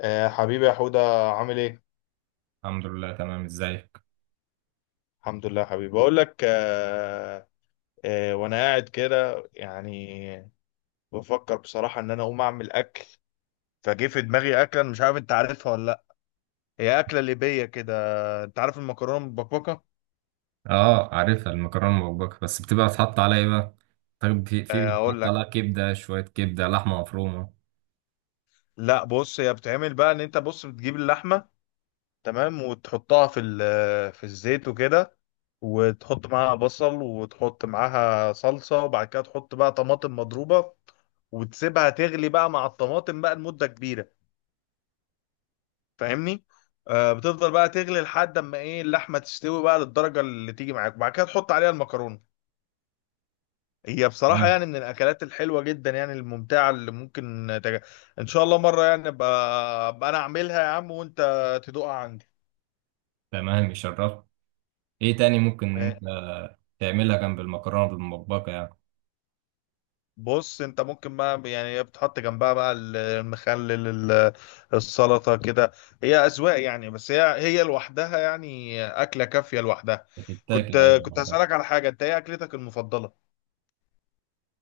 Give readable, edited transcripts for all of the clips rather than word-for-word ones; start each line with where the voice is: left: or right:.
left: حبيبي يا حودة، عامل ايه؟
right: الحمد لله، تمام. ازيك؟
left: الحمد لله يا حبيبي، بقول لك. وانا قاعد كده يعني، بفكر بصراحة ان انا اقوم اعمل اكل. فجه في دماغي اكلة، أنا مش عارف انت عارفها ولا لا. هي اكلة ليبية كده. انت عارف المكرونة المبكبكة؟
right: اه، عارفها المكرونه المبكبكه، بس بتبقى بتحط عليها ايه بقى؟ طيب، في
left: اقول
right: بيتحط
left: لك.
right: عليها كبده، شويه كبده، لحمه مفرومه.
left: لا بص، هي بتعمل بقى ان انت، بص، بتجيب اللحمة تمام وتحطها في الزيت وكده، وتحط معاها بصل، وتحط معاها صلصة، وبعد كده تحط بقى طماطم مضروبة، وتسيبها تغلي بقى مع الطماطم بقى لمدة كبيرة. فاهمني؟ بتفضل بقى تغلي لحد اما ايه، اللحمة تستوي بقى للدرجة اللي تيجي معاك، وبعد كده تحط عليها المكرونة. هي بصراحة
right: تمام.
left: يعني من الأكلات الحلوة جدا، يعني الممتعة اللي ممكن إن شاء الله مرة، يعني أبقى أنا أعملها يا عم وأنت تدوقها عندي.
right: تمام يشرف. ايه تاني ممكن انت تعملها جنب المكرونه بالمبكبكه يعني؟
left: بص، انت ممكن بقى يعني بتحط جنبها بقى المخلل، السلطة كده. هي أذواق يعني، بس هي لوحدها يعني أكلة كافية لوحدها.
right: بتتاكل اي
left: كنت كنت
right: مرة؟
left: هسألك على حاجة، انت ايه أكلتك المفضلة؟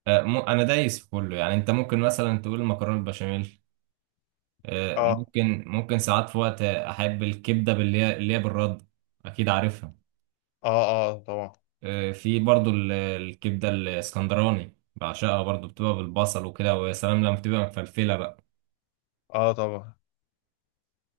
right: انا دايس في كله، يعني انت ممكن مثلا تقول مكرونه البشاميل. آه،
left: اه،
right: ممكن ساعات في وقت احب الكبده، باللي هي اللي هي بالرد، اكيد عارفها.
left: اه، اه، طبعا.
right: في برضو الكبدة الاسكندراني، بعشقها برضو، بتبقى بالبصل وكده، ويا سلام لما بتبقى مفلفلة بقى.
left: اه، طبعا.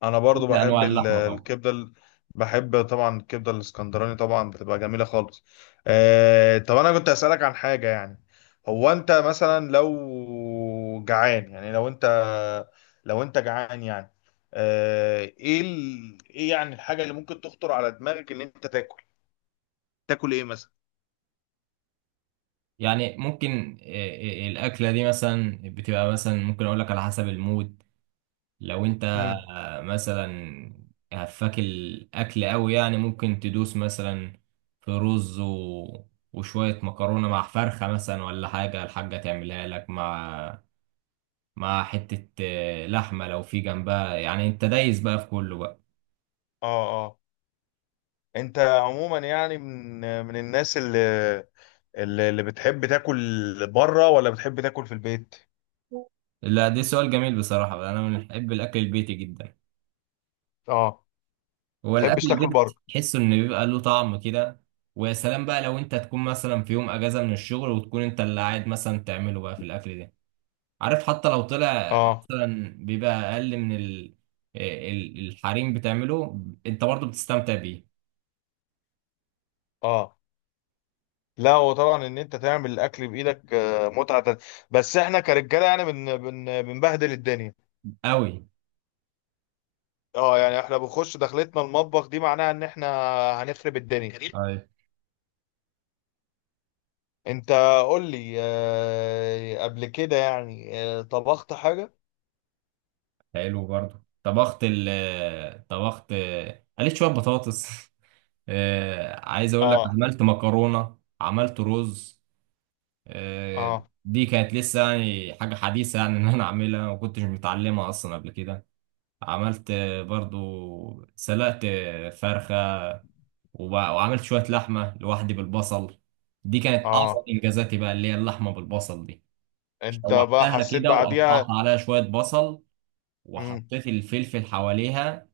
left: انا برضو
right: كل أنواع
left: بحب
right: اللحمة طبعا.
left: الكبده بحب طبعا الكبده الاسكندراني، طبعا بتبقى جميله خالص. طب انا كنت اسالك عن حاجه يعني، هو انت مثلا لو جعان، يعني لو انت جعان يعني. ايه ايه يعني الحاجه اللي ممكن تخطر على دماغك ان انت تاكل ايه مثلا؟
right: يعني ممكن، الأكلة دي مثلا بتبقى، مثلا ممكن أقول لك على حسب المود. لو أنت
left: امم.
right: مثلا هفاك الأكل أوي، يعني ممكن تدوس مثلا في رز وشوية مكرونة مع فرخة مثلا، ولا حاجة الحاجة تعملها لك، مع حتة لحمة لو في جنبها، يعني أنت دايس بقى في كله بقى.
left: اه، اه. انت عموما يعني من الناس اللي بتحب تاكل بره، ولا بتحب تاكل في البيت؟
right: لا، ده سؤال جميل بصراحة. أنا من بحب الأكل البيتي جدا.
left: اه،
right: هو الأكل
left: تحبش تاكل بره؟
right: البيتي تحسه إن بيبقى له طعم كده، ويا سلام بقى لو أنت تكون مثلا في يوم أجازة من الشغل، وتكون أنت اللي قاعد مثلا تعمله بقى في الأكل ده. عارف، حتى لو طلع
left: اه،
right: مثلا بيبقى أقل من الحريم بتعمله، أنت برضه بتستمتع بيه.
left: اه. لا، هو طبعا ان انت تعمل الاكل بايدك متعه تانية. بس احنا كرجاله يعني بن بن بنبهدل الدنيا.
right: أوي.
left: اه، يعني احنا بنخش دخلتنا المطبخ دي، معناها ان احنا هنخرب الدنيا جميل.
right: طيب.
left: انت قول لي، قبل كده يعني، طبخت حاجه؟
right: حلو برضه. طبخت، قليت شوية بطاطس عايز أقول لك،
left: اه،
right: عملت مكرونة، عملت رز، آه،
left: اه،
right: دي كانت لسه يعني حاجة حديثة يعني إن أنا أعملها، ما كنتش متعلمها أصلا قبل كده. عملت برضو، سلقت فرخة، وعملت شوية لحمة لوحدي بالبصل. دي كانت أعظم
left: اه.
right: إنجازاتي بقى، اللي هي اللحمة بالبصل دي.
left: انت بقى
right: شوحتها
left: حسيت
right: كده، وقطعت
left: بعديها؟
right: عليها شوية بصل،
left: امم.
right: وحطيت الفلفل حواليها.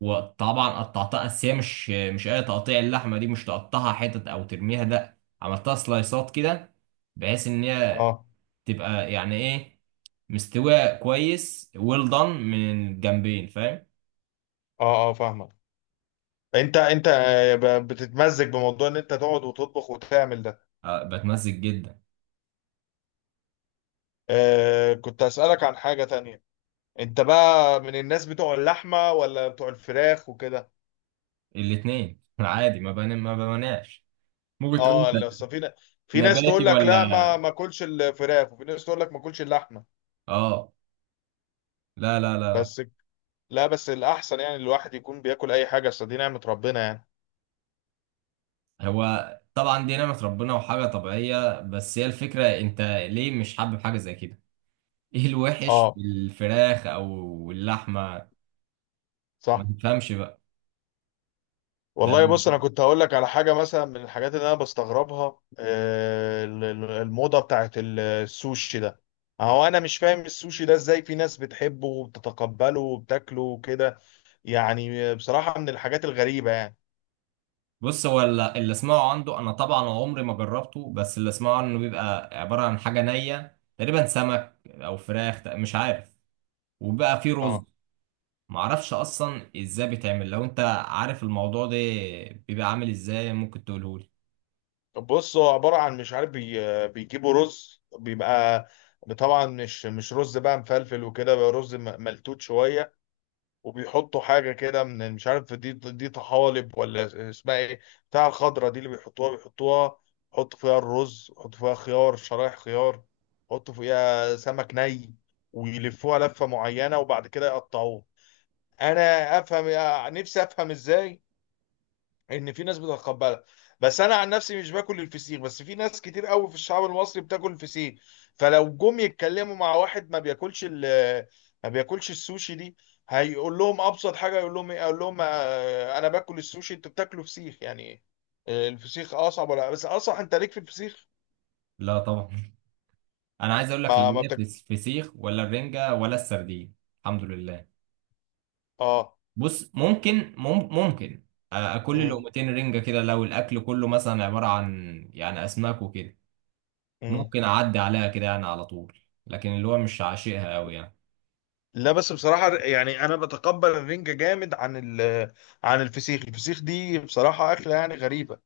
right: وطبعا قطعتها، بس هي مش أي تقطيع، اللحمة دي مش تقطعها حتت أو ترميها، لأ، عملتها سلايسات كده، بحيث ان هي
left: اه،
right: تبقى يعني ايه، مستوية كويس ويل دان من الجنبين، فاهم؟
left: اه، اه، فاهمك. انت انت بتتمزج بموضوع ان انت تقعد وتطبخ وتعمل ده؟
right: آه، بتمزج جدا.
left: كنت أسألك عن حاجة تانية. انت بقى من الناس بتوع اللحمة ولا بتوع الفراخ وكده؟
right: الاتنين عادي، ما بمناش. ممكن تقول
left: اه،
right: انت
left: لا، أصل في ناس
right: نباتي
left: تقول لك
right: ولا؟
left: لا ما اكلش الفراخ، وفي ناس تقول لك ما اكلش اللحمة.
right: اه. لا، لا، لا، لا.
left: بس، لا، بس الأحسن يعني الواحد يكون بياكل أي حاجة، أصل دي نعمة ربنا يعني.
right: هو طبعا دي نعمة ربنا وحاجة طبيعية، بس هي الفكرة، انت ليه مش حابب حاجة زي كده؟ ايه الوحش في
left: اه،
right: الفراخ او اللحمة؟ ما
left: صح.
right: تفهمش بقى. ده
left: والله بص، انا كنت هقول لك على حاجه مثلا، من الحاجات اللي انا بستغربها، الموضه بتاعت السوشي ده. هو انا مش فاهم السوشي ده ازاي في ناس بتحبه وبتتقبله وبتاكله وكده. يعني بصراحة من الحاجات الغريبة يعني.
right: بص، هو اللي اسمعه عنده، انا طبعا عمري ما جربته، بس اللي اسمعه انه بيبقى عبارة عن حاجة نية تقريبا، سمك او فراخ، مش عارف. وبقى فيه رز.
left: اه،
right: معرفش اصلا ازاي بيتعمل. لو انت عارف الموضوع ده بيبقى عامل ازاي، ممكن تقولهولي؟
left: طب بص، هو عبارة عن، مش عارف، بيجيبوا رز، بيبقى طبعا مش رز بقى مفلفل وكده، بقى رز ملتوت شوية. وبيحطوا حاجة كده، من مش عارف، دي طحالب ولا اسمها ايه، بتاع الخضرة دي، اللي بيحطوها يحطوا فيها الرز، يحطوا فيها خيار، شرايح خيار، يحطوا فيها سمك ني، ويلفوها لفة معينة، وبعد كده يقطعوه. انا افهم، نفسي افهم ازاي ان في ناس بتتقبلها. بس انا عن نفسي مش باكل الفسيخ، بس في ناس كتير قوي في الشعب المصري بتاكل الفسيخ. فلو جم يتكلموا مع واحد ما بياكلش ما بياكلش السوشي دي، هيقول لهم ابسط حاجه، يقول لهم ايه، اقول لهم انا باكل السوشي انتوا بتاكلوا فسيخ يعني ايه؟ الفسيخ اصعب، ولا بس اصح، انت ليك في الفسيخ.
right: لا طبعا انا عايز اقول لك لا،
left: ما
right: ليا في
left: بتاكل.
right: الفسيخ ولا الرنجة ولا السردين. الحمد لله.
left: اه.
right: بص ممكن، ممكن اكل
left: مم.
right: لقمتين رنجة كده، لو الاكل كله مثلا عبارة عن يعني اسماك وكده،
left: مم.
right: ممكن اعدي عليها كده يعني على طول. لكن اللي هو مش عاشقها قوي يعني.
left: لا بس بصراحة يعني، أنا بتقبل الرنجة جامد عن الفسيخ. الفسيخ دي بصراحة أكلة يعني غريبة.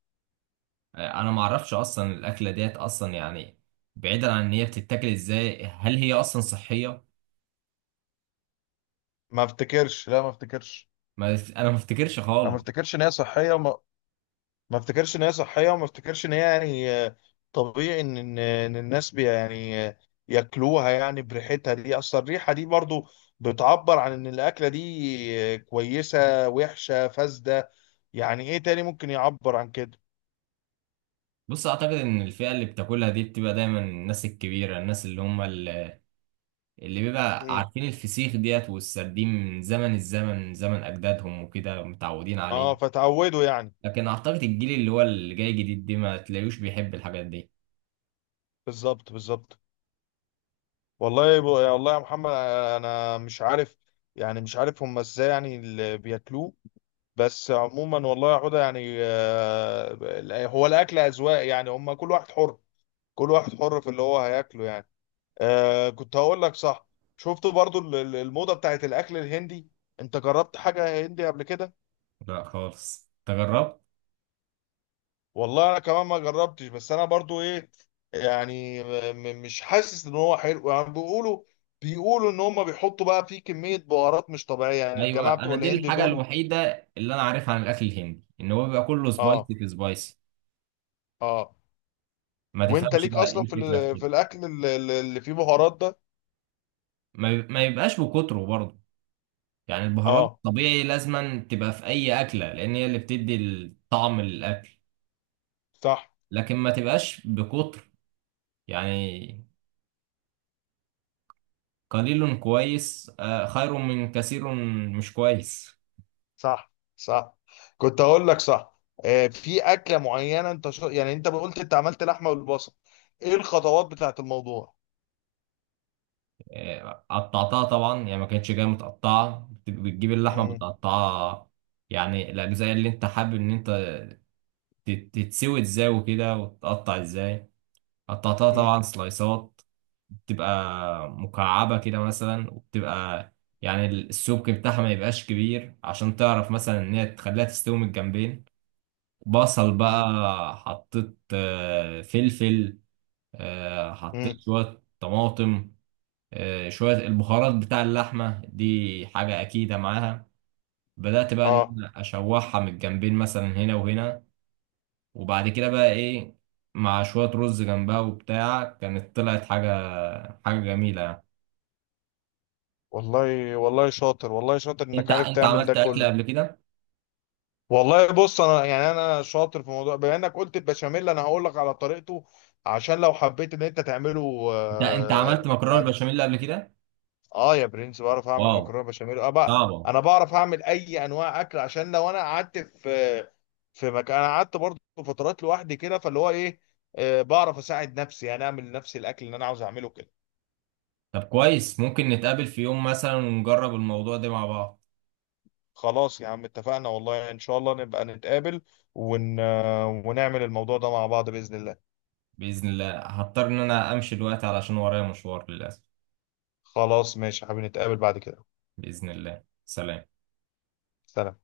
right: انا ما اعرفش اصلا الاكله ديت اصلا يعني. بعيدا عن ان هي بتتاكل ازاي، هل هي اصلا صحيه؟
left: ما افتكرش، لا، ما افتكرش.
right: ما انا ما افتكرش
left: انا ما
right: خالص.
left: افتكرش ان هي صحيه، وما ما افتكرش ان هي صحيه، وما افتكرش ان هي يعني طبيعي ان إن الناس، بي يعني آه، ياكلوها يعني بريحتها دي. اصل الريحه دي برضو بتعبر عن ان الاكله دي كويسه، وحشه، فاسده. يعني ايه تاني ممكن يعبر عن كده.
right: بص، اعتقد ان الفئه اللي بتاكلها دي بتبقى دايما الناس الكبيره، الناس اللي هم اللي بيبقى
left: مم.
right: عارفين الفسيخ ديت والسردين من زمن الزمن، من زمن اجدادهم وكده، متعودين عليه.
left: اه، فتعودوا يعني.
right: لكن اعتقد الجيل اللي هو اللي جاي جديد دي ما تلاقيوش بيحب الحاجات دي.
left: بالظبط بالظبط. والله يا محمد، انا مش عارف، يعني مش عارف هم ازاي يعني اللي بياكلوه. بس عموما والله يا عودة يعني، هو الأكل أذواق يعني، هم كل واحد حر، كل واحد حر في اللي هو هياكله يعني. كنت هقول لك صح، شفت برضو الموضة بتاعت الأكل الهندي. أنت جربت حاجة هندي قبل كده؟
right: لا خالص، تجربت.
left: والله أنا كمان ما جربتش، بس أنا برضو إيه يعني، مش حاسس إن هو حلو يعني. بيقولوا، إن هم بيحطوا بقى فيه كمية بهارات مش طبيعية يعني، الجماعة
right: ايوه،
left: بتوع
right: انا دي
left: الهند
right: الحاجه
left: دول.
right: الوحيده اللي انا عارفها عن الاكل الهندي، ان هو بيبقى كله
left: آه،
right: سبايسي في سبايسي.
left: آه.
right: ما
left: وأنت
right: تفهمش
left: ليك
right: بقى، ايه
left: أصلا
right: الفكره في كده؟
left: في الأكل اللي فيه بهارات ده؟
right: ما يبقاش بكتره برضه. يعني البهارات
left: اه،
right: طبيعي لازما تبقى في اي اكله، لان هي اللي بتدي الطعم للاكل.
left: صح،
right: لكن ما تبقاش بكتر يعني، قليل كويس خير من كثير مش كويس.
left: صح، صح. كنت اقول لك صح، في اكله معينه انت يعني انت قلت انت عملت لحمه والبصل، ايه الخطوات بتاعت الموضوع.
right: قطعتها طبعا، يعني ما كانتش جايه متقطعه، بتجيب اللحمه
left: امم،
right: بتقطعها. يعني الاجزاء اللي انت حابب ان انت تتسوي ازاي وكده، وتقطع ازاي. قطعتها
left: امم،
right: طبعا سلايسات، بتبقى مكعبة كده مثلا، وبتبقى يعني السمك بتاعها ما يبقاش كبير، عشان تعرف مثلا ان هي تخليها تستوي من الجنبين. بصل بقى، حطيت فلفل، حطيت
left: امم.
right: شوية طماطم، شوية البهارات بتاع اللحمة دي حاجة أكيدة معاها. بدأت بقى إن
left: اه.
right: أنا أشوحها من الجنبين، مثلا هنا وهنا، وبعد كده بقى ايه، مع شوية رز جنبها وبتاع، كانت طلعت حاجة، حاجة جميلة يعني.
left: والله، والله شاطر، والله شاطر
right: انت
left: انك عارف
right: انت
left: تعمل ده
right: عملت اكل
left: كله.
right: قبل كده؟
left: والله بص، انا يعني انا شاطر في موضوع، بما انك قلت البشاميل انا هقول لك على طريقته عشان لو حبيت ان انت تعمله
right: انت عملت مكرونة بالبشاميل قبل كده؟
left: اه، يا برنس، بعرف اعمل
right: واو،
left: مكرونه بشاميل. اه بقى،
right: صعبة.
left: انا بعرف اعمل اي انواع اكل، عشان لو انا قعدت في، في مكان، انا قعدت برضه فترات لوحدي كده، فاللي هو ايه، بعرف اساعد نفسي يعني، اعمل لنفسي الاكل اللي انا عاوز اعمله كده.
right: طب كويس، ممكن نتقابل في يوم مثلا ونجرب الموضوع ده مع بعض.
left: خلاص يا عم اتفقنا، والله ان شاء الله نبقى نتقابل ون... آه، ونعمل الموضوع ده مع بعض باذن الله.
right: بإذن الله هضطر ان انا امشي دلوقتي علشان ورايا مشوار للأسف.
left: خلاص ماشي يا حبيبي، نتقابل بعد كده.
right: بإذن الله. سلام.
left: سلام.